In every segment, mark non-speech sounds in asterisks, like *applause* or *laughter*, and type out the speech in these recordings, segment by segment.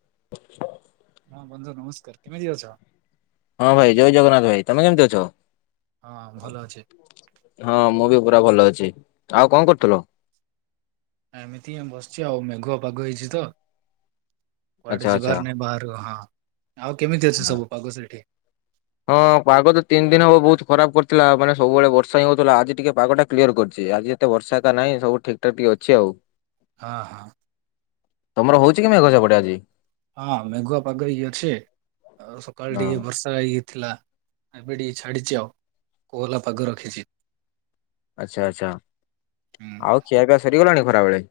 *unintelligible* ହଁ ଭନଜା ନମସ୍କାର। କେମିତି ଅଛ? ହଁ ଭାଇ ଜୟ ଜଗନ୍ନାଥ ଭାଇ। ତମେ କେମିତି ଅଛ? ହଁ ଭଲ ଅଛେ। ହଁ ମୁଁ ବି ପୁରା ଭଲ ଅଛି। ଆଉ କଁ କରୁଥୁଲ? ଏମିତି ଆଁ ବସିଚି ଆଉ ମେଘଆ ପାଗ ହେଇଛି ତ। କୁଆଡ଼େ ଆଚ୍ଛା ଆଚ୍ଛା। ଯିବାର ନାହିଁ ବାହାରୁ ହଁ ଆଉ କେମିତି ଅଛ ସବୁ ପାଗ ସେଇଠି? ହଁ ପାଗ ତ ତିନି ଦିନ ହବ ବୋହୁତ ଖରାପ କରିଥିଲା ମାନେ ସବୁବେଳେ ବର୍ଷା ହିଁ ହଉଥୁଲା ଆଜି ଟିକେ ପାଗଟା କ୍ଲିୟର୍ କରିଚି ଆଜି ତେ ବର୍ଷା ଏକା ନାହିଁ ସବୁ ଠିକ୍ ଠାକ୍ ଟିକେ ଅଛି ଆଉ। ହଁ ହଁ। ତମର ହଉଚି କି ମେଘ ସେପଟେ ଆଜି? ହଁ ମେଘୁଆ ପାଗରେ ଇଏ ଅଛି ଯେ ଆଉ ସକାଳ ହଁ ଟିକେ ବର୍ଷ୍ ଅ ଇଏ ଥିଲା ଏବେ ଟିକେ ଛାଡି଼ଚି ଆଉ କୋହଲା ପାଗ ରଖିଚି। ଆଚ୍ଛା ଆଚ୍ଛା ହୁଁ ଆଉ ଖିଆପିଆ ସରିଗଲାଣି ଖରାବେଳେ?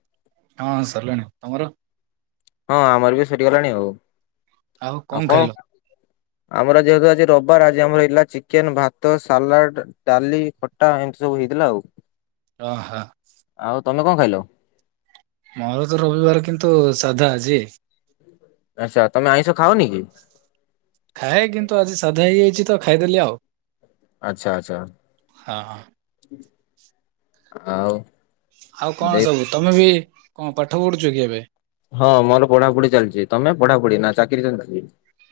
ହଁ ସରିଲାଣି ତମର? ହଁ ଆମର ବି ସରିଗଲାଣି ଆଉ। କଣ ଆଉ କଁ ଖାଇଲ? ଆମର ଆଜି ଯେହେତୁ ଆଜି ରବାର ଆଜି ଆମର ହେଇଥିଲା ଚିକେନ୍, ଭାତ, ସାଲାଡ଼ ଡାଲି, ଖଟା ଏନ୍ତି ସବୁ ହେଇଥିଲା ଆଉ। ଅହ। ଆଉ ତମେ କଁ ଖାଇଲ? ମୋର ତ ରବିବାର କିନ୍ତୁ ସାଧା ଆଜି। ଆଚ୍ଛା ତମେ ଆଇଁଷ ଖାଅନି କି? ଖାଏ କିନ୍ତୁ ଆଜି ସାଧା ହୋଇଯାଇଛି ତ ଖାଇଦେଲି ଆଉ। ଆଚ୍ଛା ଆଚ୍ଛା ହଁ ହଁ ଆଉ ଆଉ କଣ ସବୁ ତମେ ବି କଁ ପାଠ ପଢ଼ୁଚ କି ଏବେ? ହଁ ମୋର ପଢ଼ାପୁଢ଼ି ଚାଲିଚି। ତମେ ପଢ଼ାପୁଢ଼ି ନାଁ ଚାକିରି ଚାଲଚି?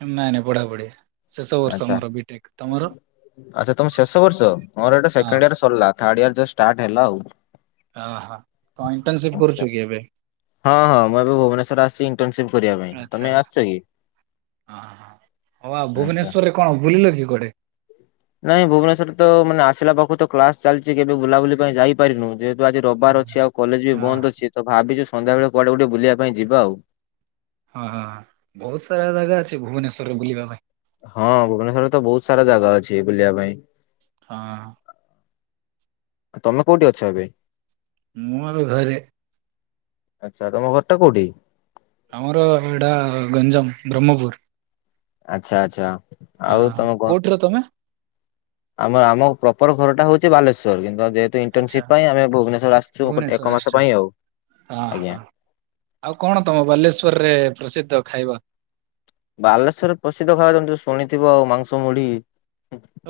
ନାଇଁ ନାଇଁ ପଢ଼ାପଢ଼ି ଶେଷ ବର୍ଷ ଆଚ୍ଛା ମୋର ବିଟେକ୍ ତମର? ଆଚ୍ଛା ତମେ ଶେଷ ବର୍ଷ ମୋର ଏଇଟା ହଁ ସେଖେଣ୍ଡ୍ ଇୟର୍ ସରଲା ଥାଡ଼୍ ଇୟର୍ ଯ ଷ୍ଟାର୍ଟ ହେଲା ଆଉ। ଆହା କଁ ଇଣ୍ଟର୍ନସିପ୍ ଆଚ୍ଛା। କରୁଚୁ କି ଏବେ? ହଁ ହଁ ମୁଁ ଏବେ ଭୁବନେଶ୍ଵର ଆସିଚି ଇଣ୍ଟର୍ନସିପ୍ କରିବା ପାଇଁ ତମେ ଆସିଚ କି? ଅହ ହ ହଉ ଆଉ ଆଚ୍ଛା ଭୁବନେଶ୍ଵରରେ କଣ ବୁଲିଲ କି କୁଆଡ଼େ? ନାଇଁ ଭୁବନେଶ୍ୱରରେ ତ ମାନେ ଆସିଲା ପାଖୁ ତ କ୍ଲାସ୍ ଚାଲିଚି କେବେ ବୁଲାବୁଲି ପାଇଁ ଯାଇପାରିନୁ ଯେହେ ଦୁ ଆଜି ରବିବାର ଅଛି ଆଉ କଲେଜ୍ ବି ହଁ ବନ୍ଦ ଅଛି ତ ଭାବିଚୁ ସନ୍ଧ୍ୟା ବେଳେ କୁଆଡ଼େ ଗୋଟେ ବୁଲିବା ପାଇଁ ଯିବା ଆଉ। ହଁ ହଁ ହଁ ବୋହୁତ ସାରା ଜାଗା ଅଛି ଭୁବନେଶ୍ଵରେ ବୁଲିବା ପାଇଁ। ହଁ ଭୁବନେଶ୍ଵରେ ତ ବୋହୁତ ସାରା ଜାଗା ଅଛି ବୁଲିବା ପାଇଁ। ହଁ। ତମେ କୋଉଠି ଅଛ ଏବେ? ମୁଁ ଏବେ ଘରେ। ଆଚ୍ଛା ତମ ଘରଟା କୋଉଠି? ଆମର ଏଇଟା ଗଞ୍ଜାମ ବ୍ରହ୍ମପୁର। ଆଚ୍ଛା ଆଚ୍ଛା ଆଉ ହଁ। ତମେ କ କୋଉଠିର ତମେ ଆମର ଆମ ପ୍ରପର ଘରଟା ହଉଚି ବାଲେଶ୍ୱର କିନ୍ତୁ ଯେହେତୁ ଆଚ୍ଛା ଇଣ୍ଟର୍ନସିପ୍ ପାଇଁ ଆମେ ଭୁବନେଶ୍ଵର ଆସିଛୁ ଗୋଟେ ଭୁବନେଶ୍ୱର ଏକ ଆସିଛ ମାସ ପାଇଁ ଆଉ ହଁ ହଁ। ଆଜ୍ଞା। ଆଉ କଣ ତମ ବାଲେଶ୍ୱରରେ ପ୍ରସିଦ୍ଧ ଖାଇବା? ବାଲେଶ୍ୱରରେ ପ୍ରସିଦ୍ଧ ଖାଇବା ତମେ ତ ଶୁଣିଥିବ ଆଉ ମାଂସ ମୁଢି।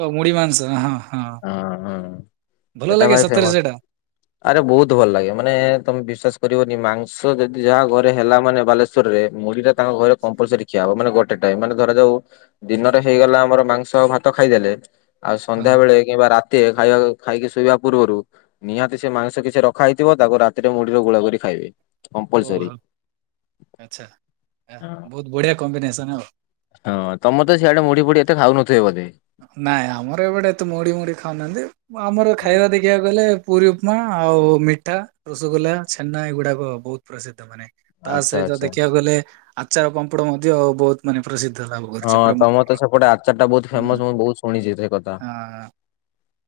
ଓ ମୁଢି ମାଂସ ହଁ ହଁ। ହଁ ହଁ ଭଲ ଏଟା ଲାଗେ ଭାରି ସତରେ ଫେମସ୍। ସେଇଟା ଆରେ ବହୁତ ଭଲ ଲାଗେ ମାନେ ତମେ ବିଶ୍ୱାସ କରିବନି ମାଂସ ଯଦି ଯାହା ଘରେ ହେଲା ମାନେ ବାଲେଶ ଶ୍ୱରରେ ମୁଢିଟା ତାଙ୍କ ଘରେ କମ୍ପଲ୍ସରୀ ଖିଆହବ ମାନେ ଗୋଟେ ଟାଇମ୍ ମାନେ ଧରାଯାଉ ଦିନରେ ହେଇଗଲା ଆମର ମାଂସ ଆଉ ଭାତ ଖାଇଦେଲେ ଆଉ ସନ୍ଧ୍ୟା ହଁ ବେଳେ କିମ୍ବା ରାତିରେ ଖାଇବାକୁ ଖାଇକି ଶୋଇବା ପୂର୍ବରୁ ନିହାତି ସେ ମାଂସ କିଛି ରଖା ହେଇଥିବ ତାକୁ ରାତିରେ ମୁଢିରେ ଗୋଳା କରି ଖାଇବେ। ଓ କମ୍ପଲସରି। ହୋ ଆଚ୍ଛା ଆ ବହୁତ ବଢିଆ କମ୍ବିନେସନ୍ ଆଉ। ହଁ ତମର ତ ସିଆଡେ ମୁଢିୁ ଫୁଡି ଏତେ ଖାଉନଥିବେ ବୋଧେ? ନାଇଁ ଆମର ଏପଟେ ଏତେ ମୁଢି ମୁଢି ଖାଉନାହାନ୍ତି ଆମର ଖାଇବା ଦେ ଦେଖିଆକୁ ଗଲେ ପୁରୀ ଉପମା ଆଉ ମିଠା ରସଗୋଲା ଛେନା ଏଗୁଡାକ ବହୁତ ପ୍ରସିଦ୍ଧ ମାନେ ତା ଆଚ୍ଛା ସହିତ ଆଚ୍ଛା ଦେଖିବାକୁ ଗଲେ ଆଚାର ପାମ୍ପଡ ମଧ୍ୟ ବହୁତ ମାନେ ପ୍ରସିଦ୍ଧ ଲାଭ ହଁ କରିଛି ତମର ବ୍ରହ୍ମପୁରର। ତ ସେପଟେ ଆଚାର ଟା ବହୁତ ହୁଁ ଫେମସ୍ ମୁଁ ବହୁତ ଶୁଣିଛି ସେ କ ଥା ହଁ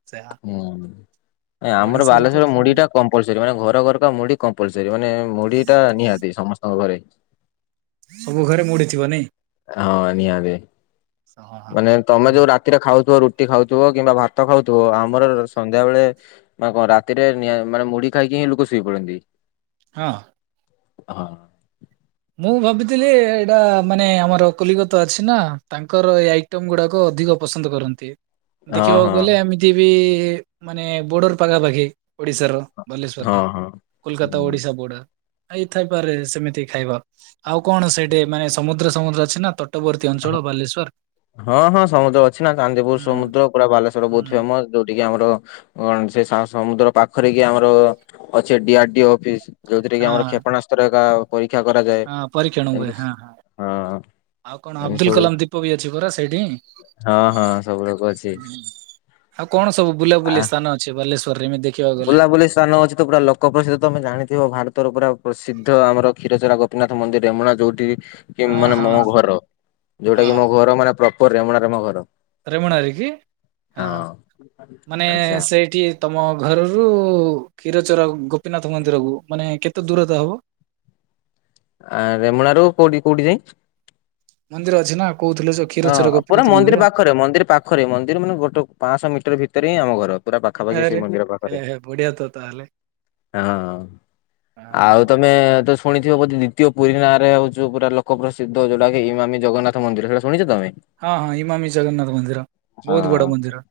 ସେୟା ଉଁ ନାଇଁ ଆମର ଓଡିଶାରେ ତ ବାଲେଶ୍ୱରରେ କୁହନି ମୁଢିଟା କମ୍ପ କମ୍ପଲ୍ସରୀ ମାନେ ଘରେ ଘରେ ତ ମୁଢି କମ୍ପଲ୍ସରୀ ମାନେ ମୁଢି ଟା ନିହାତି ସମସ୍ତଙ୍କ ଘରେ। ସବୁ ଘରେ ମୁଢି ଥିବ ନାଇଁ? ନା ବେ ହଁ ହଁ ମାନେ ତମେ ବଢିଆ ଯୋଉ ରା ରାତିରେ ଖାଉଥିବ ରୁଟି ଖାଉଥିବ କିମ୍ବା ଭାତ ଖାଉଥିବ ଆମର ସନ୍ଧ୍ୟାବେଳେ ଆଉ କଣ ରାତିରେ ନିହା ମାନେ ମୁଢି ଖାଇକି ହିଁ ଲୋକ ଶୋଇ ପଡନ୍ତି। ହଁ। ହଁ। ମୁଁ ଭାବିଥିଲି ଏଇଟା ମାନେ ଆମର କଲିକତା ଅଛି ନାଁ ତାଙ୍କର ଏଇ ଆଇଟମ୍ ଗୁଡାକ ଅଧିକ ପସନ୍ଦ କରନ୍ତି। ହଁ ଦେଖିବାକୁ ହଁ ଗଲେ ଏମିତି ବି ମାନେ ବୋର୍ଡର ପାଖାପାଖି ଓଡିଶାର। ବାଲେଶ୍ଵର ଟା ହଁ କୋଲକାତା ଓଡିଶା ବୋର୍ଡର ହେଇ ଥାଇପାରେ ସେମିତି ଖାଇବା ଆଉ କଣ ସେଇଠି ମାନେ ସମୁଦ୍ର ସମୁଦ୍ର ଅଛି ନା ତ ହଁ ହଁ ହଁ ସମୁଦ୍ର ଅଛି ନାଁ ଚାନ୍ଦିପୁର ହୁଁ। ସମୁଦ୍ର ପୁରା ବାଲେଶ୍ଵର ବହୁତ ହୁଁ ଫେମସ୍। ଯୋଉଠି କିି ଆମର କଣ ସେ ସା ସମୁଦ୍ର ପାଖରେ କି ଆମର ଅଛି ଡି ଆର ଡି ଅଫିସ୍। ଯୋଉଥିରେ କି ଆମର ହଁ କ୍ଷେପଣାସ୍ତ୍ର ହେକ ପରୀକ୍ଷା କରାଯାଏ ହଁ ପରୀକ୍ଷଣ ହୁଏ ଏମିତି ହଁ ହଁ। ସ ହଁ। ଆଉ କଣ ଏମିତି ଅବଦୁଲ୍ ସବୁ କଲାମ୍ ଦୀପ ବି ଅଛି ପରା ସେଇଠି। ହଁ ହଁ ସବୁ ଲୋକ ଅଛି। ହୁଁ ଆଉ କଣ ସବୁ ଆ ବୁଲାବୁଲି ସ୍ଥାନ ଅଛି ବାଲେଶ୍ଵରରେ ଏମିତି? ଦେଖିବାକୁ ଗଲେ? ବୁଲାବୁଲି ସ୍ଥାନ ଅଛି ତ ପୁରା ଲ କଁ ପ୍ରସିଦ୍ଧ ତମେ ଜାଣିଥିବ ଭାରତର ପୁରା ପ୍ରସିଦ୍ଧ ଆମର କ୍ଷୀରଚୋରା ଗୋପୀନାଥ ମନ୍ଦିର ରେମୁଣା ଯୋଉଠି କି ଅ ମାନେ ହଁ ମୋ ଘର ଯୋଉଟା ହଁ କି ମୋ ଘର ମାନେ ପ୍ରପର ରେମୁଣାରେ ମୋ ଘର। ରେମୁଣାରେ କି ହଁ ମାନେ ଆଚ୍ଛା ସେଇଠି ତମ ଘରରୁ କ୍ଷୀରଚୋରା ଗୋପୀନାଥ ମନ୍ଦିରକୁ ମାନେ କେତେ ଦୂରତା ହବ? ଆ ରେମୁଣା ରୁ କୋଉଠି କୋଉଠି ଯାଇଁ? ମନ୍ଦିର ଅଛି ନାଁ କହୁଥିଲ ଯୋଉ କ୍ଷୀରଚୋରା ହଁ ପୁରା ଗୋପୀନାଥ ମନ୍ଦିର ମନ୍ଦିରି ପାଖରେ ମନ୍ଦିରି ପାଖରେ ମନ୍ଦିର ମାନେ ଗୋଟେ ପାଁଶହ ମିଟର ଭିତରେ ହିଁ ଆମ ଘର। ପୁରା ପାଖାପାଖି ଆରେ ସେଇ ମନ୍ଦିର ହେ ପାଖରେ। ହେ ବଢିଆ ତ ତାହେଲେ ହଁ ହଁ ଆଉ ତମେ ତ ଶୁ ଶୁଣିଥିବ ବୋଧେ ଦ୍ୱିତୀୟ ପୁରୀ ନାଁରେ ହଉଛି ପୁରା ଲୋକ ପ୍ରସିଦ୍ଧ ଯୋଉଟା କି ଇମାମି ଜଗନ୍ନାଥ ମନ୍ଦିର ସେଟା ସ ଶୁଣିଛ ତମେ? ହଁ ହଁ ଇମାମୀ ଜଗନ୍ନାଥ ମନ୍ଦିର ବହୁତ ହଁ। ବଡ ମନ୍ଦିର।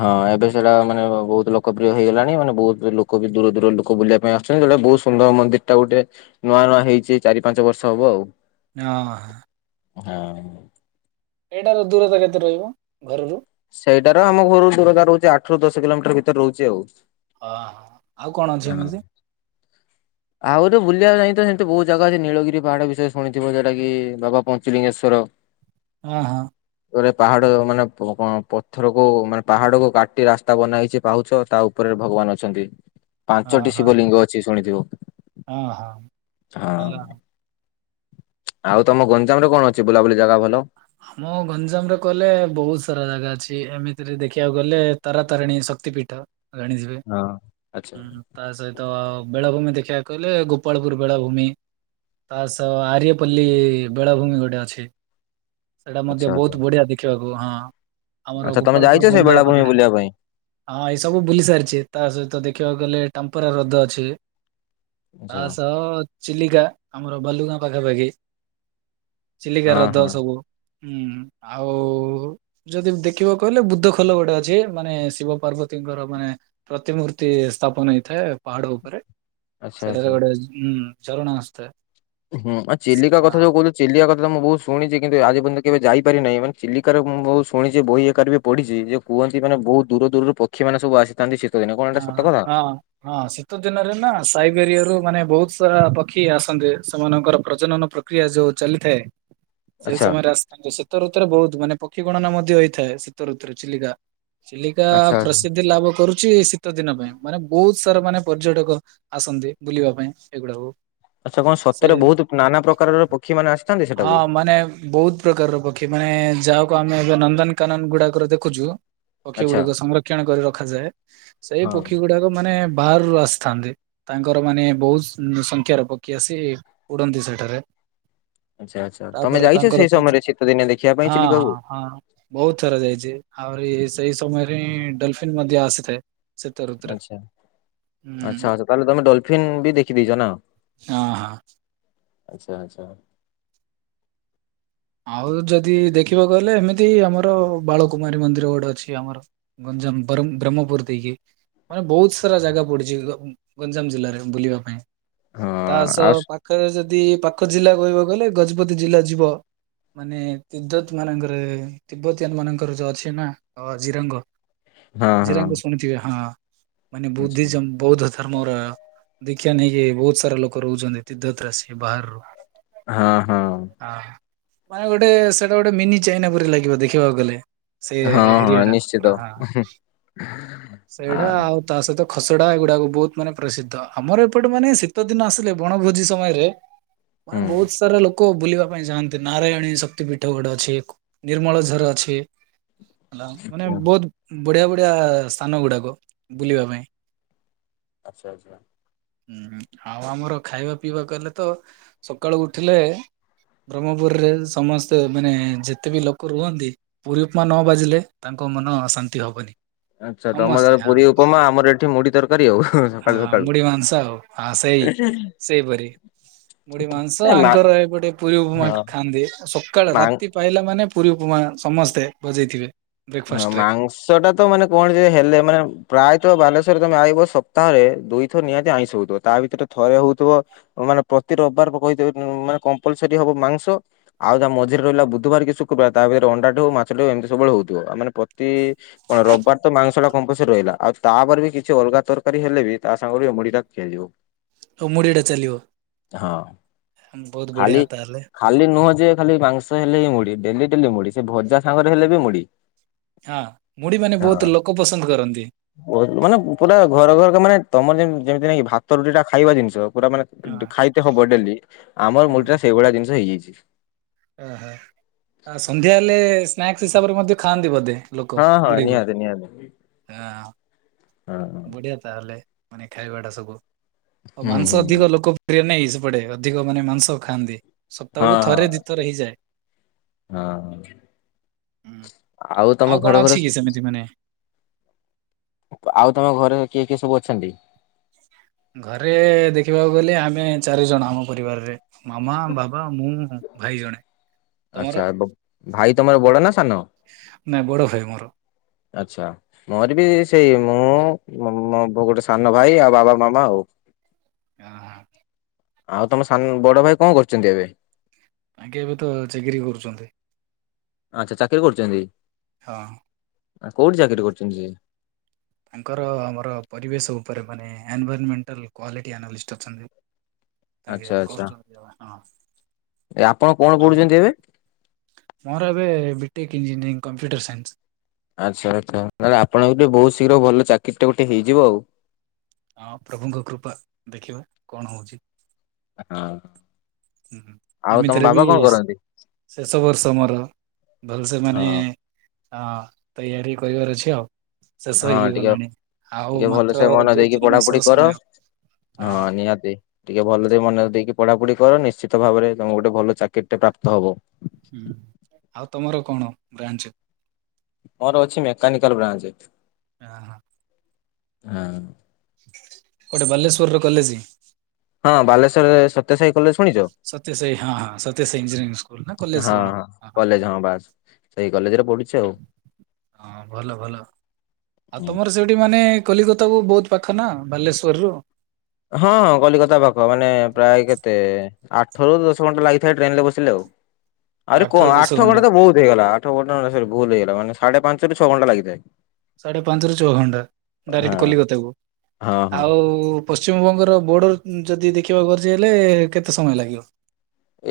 ହଁ ଏବେ ସେଟା ମାନେ ବହୁତ ଲୋକପ୍ରିୟ ହେଇଗଲାଣି ମାନେ ବହୁତ ଲୋକ ବି ଦୂର ଦୂର ଲୋକ ବୁଲିବା ପାଇଁ ଆସ ଛନ ବହୁତ ସୁନ୍ଦର ମନ୍ଦିର ଟା ଗୋଟେ ନୂଆ ନୂଆ ହେଇଛି ଚାରି ପାଞ୍ଚ ବର୍ଷ ହବ ଆଉ। ହଁ। ହଁ। ଏଇଟାର ଦୂରତା କେତେ ରହିବ ଘରରୁ? ସେଇଟା ର ଆମ ଘରୁ ଦୂରତା ରହୁଚି ଆଠ ରୁ ଦଶ କିଲୋମିଟର ଭିତରେ ରହୁଚି ଆଉ। ହଁ ହଁ ଆଉ କଣ ଅଛି ହଁ। ଏମିତି ଯେ? ଆଉ ତ ବୁଲିବାକୁ ପାଇଁ ତ ସେମିତି ବହୁତ ଜାଗା ଅଛି ନୀଳଗିରି ପାହାଡ଼ ବିଷୟ ରେ ଶୁଣିଥିବ ଯୋଉଟା କି ବାବା ପଞ୍ଚୁଲିଙ୍ଗେଶ୍ଵର। ଅ ହଁ। ରେ ପାହାଡ ମାନେ ପ କଁ ପଥରକୁୁ ମାନେ ପାହାଡ କୁ କାଟି ରାସ୍ତା ବନା ହେଇଛି ପାହୁଛ ତା ଉପ। ଉପରେ ଭଗବାନ ଅଛନ୍ତି ହଁ ପାଞ୍ଚଟି ହଁ ଶିବ ଲିଙ୍ଗ ଅଛି ଶୁଣିଥିବ। ହଁ ହଁ। ହଁ ହେଲା ଆଉ ତମ ଗଞ୍ଜାମରେ କଣ ଅଛି ବୁଲାବୁଲି ଜାଗା ଭଲ। ଆମ ଗଞ୍ଜାମ ରେ କହିଲେ ବହୁତ ସାରା ଜାଗା ଅଛି ଏମିତିରେ ଦେଖିବାକୁ ଗଲେ ତରା ତାରିଣୀ ଶକ୍ତିପୀଠ ଜାଣିଥିବେ ହଁ ଆଚ୍ଛା। ହୁଁ। ତା ସହିତ ବେଳାଭୂମି ଦେଖିବାକୁ କହିଲେ ଗୋପାଳପୁର ବେଳାଭୂମି। ତା ସହ ଆରିଏପଲ୍ଲୀ ବେଳାଭୂମି ଗୋଟେ ଅଛି। ସେଟା ଆଚ୍ଛା ମଧ୍ୟ ଆଚ୍ଛା ବହୁତ ବଢିଆ ଦେଖିବାକୁ ହଁ। ଆମର ଆଚ୍ଛା ତମେ ଗୋପାଳପୁର ଯାଇଚ ସେ ବନ୍ଦର ବେଳାଭୂମି ପାଖରେ ବୁଲିବା ପାଇଁ? ହଁ ଏଇ ସବୁ ବୁଲି ସାରିଛି ତା ସହିତ ଦେଖିବାକୁ ଗଲେ ଟାମ୍ପରା ର୍ରଦ ଅଛି। ତା ଆଚ୍ଛା। ସହ ଚିଲିକା ଆମର ବାଲୁଗାଁ ପାଖାପାଖି। ଚିଲିକା ହଁ ରଦ ହଁ। ସବୁ ହୁଁ ଆଉ। ଯଦି ଦେଖିବ କହିଲେ ବୁଦ୍ଧ ଖୋଲ ଗୋଟେ ଅଛି ମାନେ ଶିବ ପାର୍ବତୀଙ୍କର ମାନେ। ପ୍ରତିମୂର୍ତ୍ତି ସ୍ଥାପନ ହେଇଥାଏ ପହାଡ଼ ଉପରେ। ଆଚ୍ଛା ସେଟାରେ ଆଚ୍ଛା। ଗୋଟେ ହୁଁ ଝରଣା ଆସୁ ଥାଏ। ହୁଁ ଆଉ ଚିଲିକା କଥା ଯୋଉ କହୁଲ ଚିଲିକା କଥା ତ ମୁଁ ବହୁତ ଶୁଣିଛି କିନ୍ତୁ ଆଜି ପର୍ଯ୍ୟନ୍ତ କେବେ ଯାଇପାରି ନାହିଁ ମାନେ ଚିଲିକାର ମୁଁ ବହୁତ ଶୁଣିଛି ବହି ଏକାରେ ବି ପଢିଚି ଯେ କୁହନ୍ତି ମାନେ ବହୁତ ଦୂର ଦୂରରୁ ପକ୍ଷୀ ମାନେ ସବୁ ଆସିଥାନ୍ତି ଶୀତଦିନେ କଣ ଏଟା ହଁ ସତ କଥା। ହଁ ହଁ ଶୀତ ଦିନରେ ନା ସାଇବେରିଆ ରୁ ମାନେ ବହୁତ ସାରା ପକ୍ଷୀ ଆସନ୍ତି ସେମାନଙ୍କର ପ୍ରଜନନ ପ୍ର କ୍ରିୟା ଯଉ ଚାଲିଥାଏ। ସେଇ ଆଚ୍ଛା ସମୟରେ ଆସିଥାନ୍ତେ ଶୀତ ଋତୁରେ ବହୁତ ମାନେ ପକ୍ଷୀ ଗଣନା ମଧ୍ୟ ହେଇଥାଏ ଶୀତ ଋତୁରେ ଚିଲିକା। ଚିଲିକା ଆଚ୍ଛା ପ୍ରସିଦ୍ଧି ଲାଭ କରୁଛି ସି ଶୀତ ଦିନ ପାଇଁ ମାନେ ବହୁତ ସାରା ମାନେ ପର୍ଯ୍ୟଟକ ଆସନ୍ତି ବୁଲିବା ପାଇଁ ଏଗୁଡାକୁ। ଆଚ୍ଛା କଣ ସେ ସତରେ ବହୁତ ନାନା ପ୍ରକାରର ପକ୍ଷୀ ମାନେ ଆସିଥାନ୍ତେ ହଁ ସେଟାକୁ। ମାନେ ବହୁତ ପ୍ରକାରର ପକ୍ଷୀ ମାନେ ଯାହାକୁ ଆମେ ଏବେ ନନ୍ଦନକାନନ ଗୁଡାକର ଦେଖୁଛୁ। ପକ୍ଷୀ ଆଚ୍ଛା। ଗୁଡିକ ସଂରକ୍ଷଣ କରି ରଖାଯାଏ ସେଇ ହଁ। ପକ୍ଷୀ ଗୁଡାକ ମାନେ ବାହରୁ ଆସିଥାନ୍ତି। ତାଙ୍କର ମାନେ ବହୁତ ସଂଖ୍ୟାର ପକ୍ଷୀ ଆସି ଉଡନ୍ତି ସେଠାରେ। ଆଚ୍ଛା ଆଚ୍ଛା ତମେ ତାପରେ ଯାଇଛ ତାଙ୍କର ସେଇ *unintelligible* ସମୟରେ ଶୀତ ଦିନେ ଦେଖିବା ପାଇଁ ହଁ ହଁ ଚିଲିକାକୁ? ହଁ। ବହୁତ ଥର ଯାଇଛି ଆହୁରି ସେଇ ସମୟରେ ହିଁ ଡଲଫିନ୍ ମଧ୍ୟ ଆସିଥାଏ। ଶୀତ ଋତୁରେ। ଆଚ୍ଛା ହୁଁ ଆଚ୍ଛା ଆଛା ତାହେଲେ ତମେ ଡଲଫିନ୍ ବି ଦେଖିଦେଇଛ ନା? ହଁ ହଁ। ଆଚ୍ଛା ଆଛା। ଆଉ ଯଦି ଦେଖିବାକୁହଲେ ଏମିତି ଆମର ବାଳକୁମାରୀ ମନ୍ଦିର ଗୋଟେ ଅଛି ଆମର। ଗଞ୍ଜାମ ବରଂ ବ୍ରହ୍ମପୁର ଦେଇକି ମାନେ ବହୁତ ବହୁତ ଆଚ୍ଛା। ସାରା ଜାଗା ପଡିଛି ଗ ଗଞ୍ଜାମ ଜିଲ୍ଲାରେ ବୁଲିବା ପାଇଁ ହଁ ତା ସହ ଆଉ ସ- ପାଖ ପାଖ ଯଦି ପାଖ ଜିଲ୍ଲା କହିବାକୁ ଗଲେ ଗଜପତି ଜିଲ୍ଲା ଯିବ। ମାନେ ତି୍ବତ ମାନଙ୍କର ତତିିବ୍ବତୀୟାନ ମାନଙ୍କର ଯୋଉ ଅଛି ନା ଜିରଙ୍ଗ। ହଁ ହଁ ଜିରାଙ୍ଗ ଶୁଣିଥିବେ ହଁ ମାନେ ଆଚ୍ଛା। ବୁଦ୍ଧିଜମ ବୌଦ୍ଧ ଧର୍ମର। ଦେଖିବା ନେଇକି ବହୁତ ସାରା ଲୋକ ରହୁଛନ୍ତି *inaudible* ବାହାରୁ। ଅ ହଁ। ହଁ। ମାନେ ଗୋଟେ ସେଇଟା ଗୋଟେ ମିନି ଚାଇନା ପରି ଲାଗିବ ଦେଖିବାକୁ ଗଲେ। ସେ ହଁ ଏରିଆ ହଁ ଟା ନିଶ୍ଚିତ ଉହୁଁ। ସେଇଡା ଆଉ ତା ସହିତ ଖସଡା ଏଗୁଡାକୁ ବହୁତ ମାନେ ପ୍ରସିଦ୍ଧ ଆମର ଏପଟେ ମାନେ ଶୀତ ଦିନ ଆସିଲେ ବଣଭୋଜି ସମୟରେ। ମାନେ ହୁଁ। ବହୁତ ସାରା ଲୋକ। ଲୋକ ବୁଲିବା ପାଇଁ ଯାନ୍ତି ନାରାୟଣୀ ଶକ୍ତିପୀଠ ଗଡ ଅଛି ନିର୍ମଳଝର ଅଛି। ହେଲା ମାନେ ଆଚ୍ଛା। ବହୁତ ବଢିଆ ବଢିଆ ସ୍ଥାନ ଗୁଡାକ ବୁଲିବା ପାଇଁ। ଆଚ୍ଛା ଆଚ୍ଛା। ଉଁ ହୁଁ ଆଉ ଆମର ଖାଇବା ପିଇବା କଇଲେ ତ ସକାଳୁ ଉଠିଲେ ବ୍ରହ୍ମପୁରରେ ସମସ୍ତେ ମାନେ ଯେତେ ବି ଲୋକ ରୁହନ୍ତି ପୁରୀ ଉପମା ନ ବାଜିଲେ ତାଙ୍କ ମନ ଶାନ୍ତି ହବନି। ଆଚ୍ଛା ତମର ସମସ୍ତେ ହଁ ପୁରୀ ଉପମା ଆମର ଏଠି ମୁଢି ତରକାରୀ ଆଉ *inaudible* ସକାଳୁ ହଁ ସକାଳୁ। ମୁୁଢୀ ମାଂସ ଆଉ ଆ ସେଇ। ସେଇପରି ମୁଢି ମାଂସ ଏ ମା ଆଙ୍କର ଏପୋଟେ ପୁରୀ ଉପମା ଖାଆନ୍ତି ସକାଳେ ମାଂ ରାତି ପାଇଲା ମାନେ ପୁରୀ ଉପମା ସମସ୍ତେ ବଜେଇଥିବେ। ହଁ ବ୍ରେକଫାଷ୍ଟ ରେ ମାଂସ ମାଂସଟା ତ ମାନେ କଣ ଯେ ହେଲେ ମାନେ ପ୍ରାୟତଃ ବାଲେଶ୍ଵର ତମେ ଆଇିବ ସପ୍ତାହରେ ଦୁଇଥର ନିହାତି ଆଇଁଷ ହଉଥିବ। ତା ଭିତରେ ଥରେ ହଉଥିବ ମାନେ ପ୍ରତି ରବିବାର *unintelligible* ମାନେ କମ୍ପଲସରି ହବ ମାଂସ। ଆଉ ତା ମଝିରେ ରହିଲା ବୁଧବାର କି ଶୁକ୍ରବାର ତା ଭିତରେ ଅଣ୍ଡାଟେ ହଉ ମାଛଟେ ହଉ ଏମିତିସବୁବେଳେ ହଉଥିବ ମାନେ ପ୍ରତି କଣ ରବିବାର ତ ମାଂସ ଟା କମ୍ପସରି ରହିଲା ଆଉ ତାପରେ ବି କିଛି ଅଲଗା ତରକାରୀ ହେଲେ ବି ତା ସାଙ୍ଗରେ ଏ ମୁଢିଟା ଚାଲିବ। ଓ ମୁଢିଟା ଚାଲିବ *inaudible* ବହୁତ ଖାଲି ବଢିଆ ତାହାଲେ। ଖାଲି ନୁହଁ ଯେ ଖାଲି ମାଂସ ହେଲେ ହି ମୁଢ ଡେଲି ଡେଲି ମୁଡି ସେ ଭଜା ସାଙ୍ଗରେ ହେଲେ ବି ମୁଡି। ହଁ ମୁଢି ମାନେ ବହୁତ ଲୋକ ପସନ୍ଦ କରନ୍ତି। ବହୁତ ମାନେ ପୁରା ଘର ଘରକା ମାନେ ତମର ଯେମ ଯେମତି ନାଇଁକି ଭାତ ରୁଟି ଟା ଖାଇବା ଜିନିଷ ପୁରା ମାନେ ହଁ ଖାଇତେ ହବ ଡେଲି ଆମର ହଁ ମୁଡି ଟା ସେଇଭଳିଆ ଜିନିଷ ହେଇଯାଇଛି। ଓହୋ ଆ ସନ୍ଧ୍ୟା ହେଲେ ସ୍ନାକ୍ସ ହିସାବରେ ମଧ୍ୟ ଖାଆନ୍ତି ବୋଧେ? ହଁ ହଁ ନିହାତି ନିହାତି। ଆଁ ହଁ। ହୁଁ ବଢିଆ ତାହେଲେ ମାନେ ଖାଇବା ଟା ସବୁ ଆଉ ମାଂସ ହୁଁ ଅଧିକ ଲୋକ ପ୍ରିଅ ନଁଇ ସେପଟେ ଅଧିକ ମାନେ ମାଂସ ଖାଆନ୍ତି। ହଁ ସପ୍ତାହକୁ ହଁ। ଥରେ ଦିଥର ହେଇଯାଏ। ହଁ ହୁଁ ତମ ଆଉ ଘର କଣ ଘର ଅଛି କି ସେମିତି ମାନେ ଆଉ ତମ ଘରେ କିଏ କିଏ ସବୁ ଅଛନ୍ତି? ଘରେ ଦେଖିବାକୁ ଗଲେ ଆମେ ଚାରିଜଣ ଆମ ପରିବାରରେ। ମାମା ବାବା ମୁଁ ଭାଇ ଜଣେ ଆଚ୍ଛା ତମର? ଭାଇ ତମର ବଡ ନା ସାନ? ନାଇଁ ବଡ ଭାଇ ମୋର। ଆଛା। ମୋର ବି ସେଇ ମୁଁ ମ ମ ବ ଗୋଟେ ସାନ ଭାଇ ଆଉ ବାବା ମାମା ଆଉ। ଆ ହା। ଆଉ ତମ ସାନ ବଡ ଭାଇ କଣ କରୁଛନ୍ତି ଏବେ? ତାଙ୍କେ ଏବେ ତ ଚାକିରି କରୁଛନ୍ତି। ଆଚ୍ଛା ଚାକିରି କରୁଛନ୍ତି। ହଁ। ଆ କୋଉଟି ଚାକିରି କରୁଚନ୍ତି ସେ? ତାଙ୍କର ଆମର ପରିବେଶ ଉପରେ ମାନେ ଏନଭରମେଣ୍ଟାଲ କ୍ଵାଲିଟି ଆନାଲିଷ୍ଟ ଅଛନ୍ତି। ତାଙ୍କେ ଆଛା ଆଛା, କରୁଛନ୍ତି ହଁ ଆପଣ କଣ ଆଉ ପଢୁଛନ୍ତି ଏବେ? ମୋର ଏବେ ବିଟେକ୍ ଇଞ୍ଜିନିୟରିଂ କମ୍ପ୍ୟୁଟର୍ ସାଇନ୍ସ। ଆଚ୍ଛା ଆଚ୍ଛା, ତାହେଲେ ଆପଣଙ୍କର ବି ବହୁତ ଶୀଘ୍ର ଭଲ ଚାକିରି ଟେ ଗୋଟେ ହେଇଯିବ ଆଉ। ହଁ ପ୍ରଭୁଙ୍କ କୃପା ଦେଖିବା କଣ ହଉଛି। ହଁ ଆଉ ତମ ଏମିତିରେ ବି ବାବା କଣ କରନ୍ତି? ଶେଷ ବର୍ଷ ମୋର ଭଲ ସେ ହଁ ମାନେ ହଁ ତେୟାରି କରିବାର ଅଛି ଆଉ। ଶେଷ ହଁ ହେଇକି ଟିକେ ଗଲାଣି ଆଉ ଟିକେ ମାତ୍ର ଭଲସେ ମନ ଦୁଇ ଦେଇ ଟିକେ ତିନି ପଢା ମାସର ପଢି କର, ସମୟ ହଁ ହଁ ନିହାତି। ଟିକେ ଭଲ ଦେଇ ମନ ଦେଇକି ପଢାପଢି କର ନିଶ୍ଚିତ ଭାବରେ ତମକୁ ଗୋଟେ ଭଲ ଚାକିରି ଟେ ପ୍ରାପ୍ତ ହବ। ହୁଁ ଆଉ ତମର କଣ ବ୍ରାଞ୍ଚ? ମୋର ଅଛି ମେକାନିକାଲ ବ୍ରାଞ୍ଚେ। ୟା ହା। ଆଁ ଆଁ। କୁଆଡେ ବାଲେଶ୍ଵର ର କଲେଜି। ହଁ ବାଲେଶ୍ୱରରେ ସତ୍ୟ ସାଇ କଲେଜ ଶୁଣିଚ? ସତ୍ୟସାଇ ହଁ ହଁ ସତ୍ୟ ସାଇ ଇଞ୍ଜିନିୟରିଂସ ସ୍କୁଲ ନା କଲେଜ କଣ ହଁ ହଁ। କଲେଜ ହଁ ବାସ୍। ସେଇ କଲେଜ ରେ ପଡୁଛି ଆଉ। ହଁ ଭଲ ଭଲ ଆଉ ତମର ସେଇ ଠୁ ମାନେ କଲିକତାକୁୁ ବୋହୁତ ପାଖ ନା ବାଲେଶ୍ୱର ରୁ। ହଁ କଲିକତା ପାଖ ମାନେ ପ୍ରାଏ କେତେ? ଆଠ ରୁ ଦଶ ଘଣ୍ଟା ଲାଗିଥାଏ ଟ୍ରେନ ରେ ବସିଲେ ଆଉ। ଆରେ କୁଅଁ ଆଠରୁ ଦଶ ଆଠ ଘଣ୍ଟା ତ ବୋହୁତ ହେଇଗଲା ଆଠ ଘଣ୍ଟା ମାନେ ସେଇଟି ଭୁଲ ହେଇଗଲା ମାନେ ସାଢେ ପାଞ୍ଚ ରୁ ଛଘଣ୍ଟା ଲାଗିଥାଏ। ସାଢେ ପାଞ୍ଚ ରୁ ଛ ଘଣ୍ଟା ଡାଇରେକ୍ଟ ହଁ କଲିକତାକୁ ହଁ ହଁ ଆଉ ପଶ୍ଚିମବଙ୍ଗର ବୋର୍ଡର ଯଦି ଦେଖିବାକୁ ଗର୍ଜେ ହେଲେ କେତେ ସମୟ ଲାଗିବ?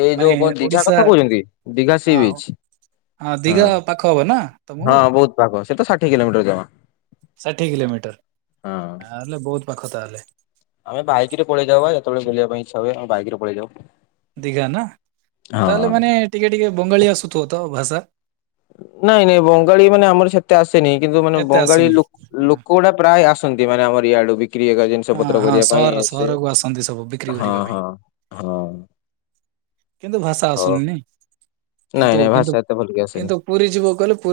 ଏଇ ମାନେ ଯୋଉ କଁ ଦିଘା ଓଡିଶା କଥା କହୁଛନ୍ତି ଦିଘା ସି ହଁ ବିଚ୍। ହଁ ଦିଘା ପାଖ ହବନା ତମୁକୁ। ହଁ ବହୁତ ପାଖ ସେତ ଷାଠିଏ କିଲୋମିଟର ଜମା। ଷାଠିଏ କିଲୋମିଟର ହଁ। ତାହେଲେ ବହୁତ ପାଖ ତାହେଲେ। ଆମେ ବାଇକିରେ ପଳେଇ ଯାଉ ବା ଯେତେବେଳେ ବୁଲିଆ ପାଇଁ ଇଛା ହୁଏ ଆମେ ବାଇକିରେ ପଳେଇ ଯାଉ। ଦିଘା ନା, ତାହେଲେ ହଁ। ମାନେ ଟିକେ ଟିକେ ବଙ୍ଗାଳୀ ଆସୁଥୁବ ତ ଭାଷା। ନାଇଁ ନାଇଁ ବଙ୍ଗାଳୀ ମାନେ ଆମର ସେତେ ଆସେନି କିନ୍ତୁ ମାନେ ଏତେ ବଙ୍ଗାଳୀ ଆସୁନି। ଲୋ ଲୋକ ଗୁଡା ପ୍ରାୟ ଆ ସନ୍ତି ମାନେ ଆମର ୟାଡୁ ବିକ୍ରି ଏଗା ଜିନଷ ହଁ ପତ୍ର ହଁ କରିବା ପାଇଁ ସହର ଇଏ ସିଏ ସହରକୁ ଆସନ୍ତି ସବୁ ବିକ୍ରି ହଁ କରିବା ପାଇଁ। ହଁ ହଁ। କିନ୍ତୁ ଭାଷା ହଉ ଆସୁନି ନାଇଁ ନାଇଁ କିନ୍ତୁ ନାଇଁ କିନ୍ତୁ ଭାଷା ଏତେ ଭଲକି ଆସେନି। କିନ୍ତୁ ପୁରୀ ଯିବାକୁ କହିଲେ ପୁରୀ